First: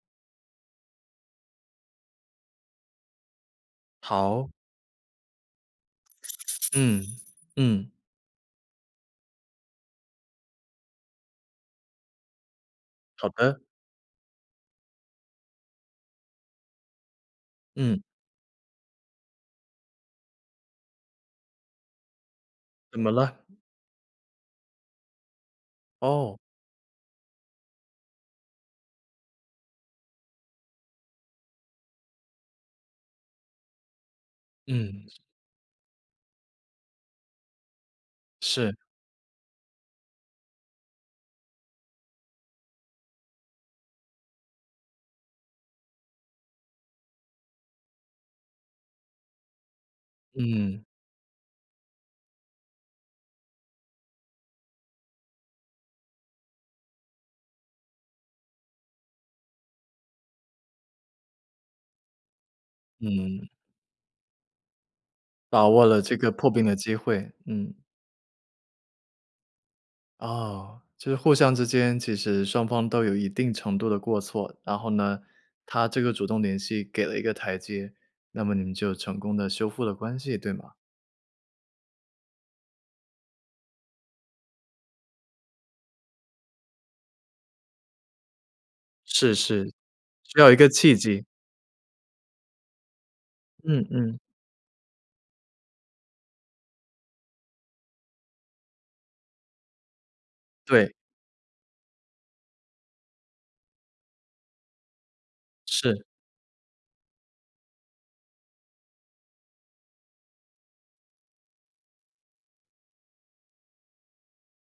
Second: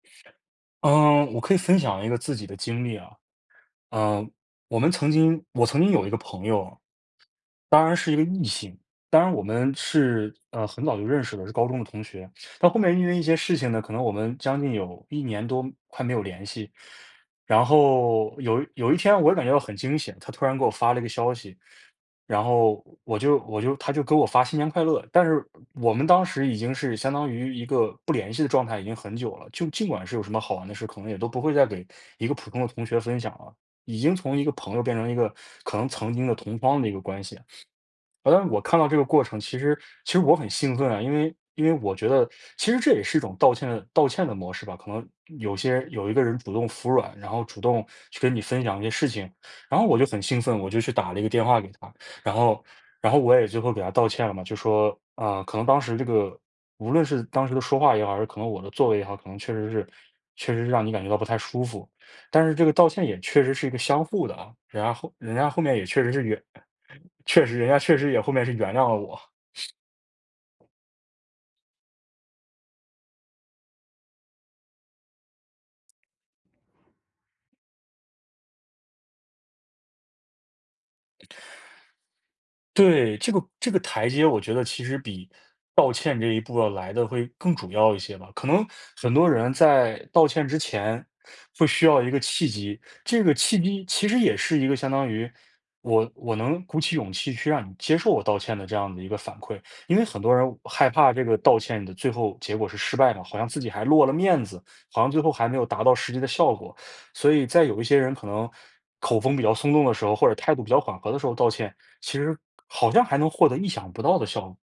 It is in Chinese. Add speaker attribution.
Speaker 1: 嗯，我可以分享一个自己的经历啊，呃，
Speaker 2: 好。
Speaker 1: 我们曾经我曾经有一个朋友。
Speaker 2: 嗯，
Speaker 1: 当
Speaker 2: 嗯。
Speaker 1: 然是一个异性，当然我们是，呃，很早就认识的，是高中的同学，到后面因为一
Speaker 2: 好
Speaker 1: 些事
Speaker 2: 的。
Speaker 1: 情呢，可能我们将近有1年多快没有联系，然
Speaker 2: 嗯。
Speaker 1: 后有有一天我感觉到很惊险，她突然给我发了一个消息。然后
Speaker 2: 怎么
Speaker 1: 我就
Speaker 2: 了？
Speaker 1: 我就她就给我发新年快乐，但是我们当
Speaker 2: 哦。
Speaker 1: 时已经是相当于一个不联系的状态已经很久了，就尽管是有什么好玩的事，可能也都不会再给一个普通的同学分享了，已经从一个朋友变成
Speaker 2: 嗯。
Speaker 1: 一个可能曾经的同窗的一个关系。呃，我
Speaker 2: 是。
Speaker 1: 看到这个过程，其实其实我很兴奋啊，因为因为我觉得其实这也是一种道歉道歉的模式吧，可能有些有一个人主动服软，然后主动去跟你分享一些事情，然后我就很兴奋，我就
Speaker 2: 嗯。
Speaker 1: 去打了一个电话给她，然后然后我也最后给她道歉了嘛，就说，啊，可能当时这个无论是当时的说话也好，还是可能我的座位也好，可能确实是确实让你感觉到不太舒服，但是这个道歉也确
Speaker 2: 嗯。
Speaker 1: 实是一个相互的啊，人家后人家后
Speaker 2: 把
Speaker 1: 面
Speaker 2: 握
Speaker 1: 也
Speaker 2: 了
Speaker 1: 确实
Speaker 2: 这
Speaker 1: 是
Speaker 2: 个
Speaker 1: 原
Speaker 2: 破冰的机会，
Speaker 1: 确实人
Speaker 2: 嗯。
Speaker 1: 家确实也后面是原谅了我。
Speaker 2: 哦，就是互相之间其实双方都有一定程度的过错，然后呢，她这个主动联系给了一个台阶，那么你们就成功地修复了关系对吗？
Speaker 1: 对，这个这个台阶我觉得其实比道歉这一步要来的会更主要一些吧，可能很多
Speaker 2: 是
Speaker 1: 人
Speaker 2: 是，
Speaker 1: 在道
Speaker 2: 需
Speaker 1: 歉
Speaker 2: 要一
Speaker 1: 之
Speaker 2: 个契
Speaker 1: 前
Speaker 2: 机。
Speaker 1: 会需要一个契机，这个契机
Speaker 2: 嗯
Speaker 1: 其实
Speaker 2: 嗯。
Speaker 1: 也是一个相当于我我能鼓起勇气去让你接受我道歉的这样的一个反馈。因为很多人害
Speaker 2: 对。
Speaker 1: 怕这个道歉的最后结果是失败的，好像自己还落了面子，好像最后还没有达到
Speaker 2: 是。
Speaker 1: 实际的效果，所以在有一些人可能口风比较松动的时候，或者态度比较缓和的时候道歉，其实好像还能获得意想不到的效果。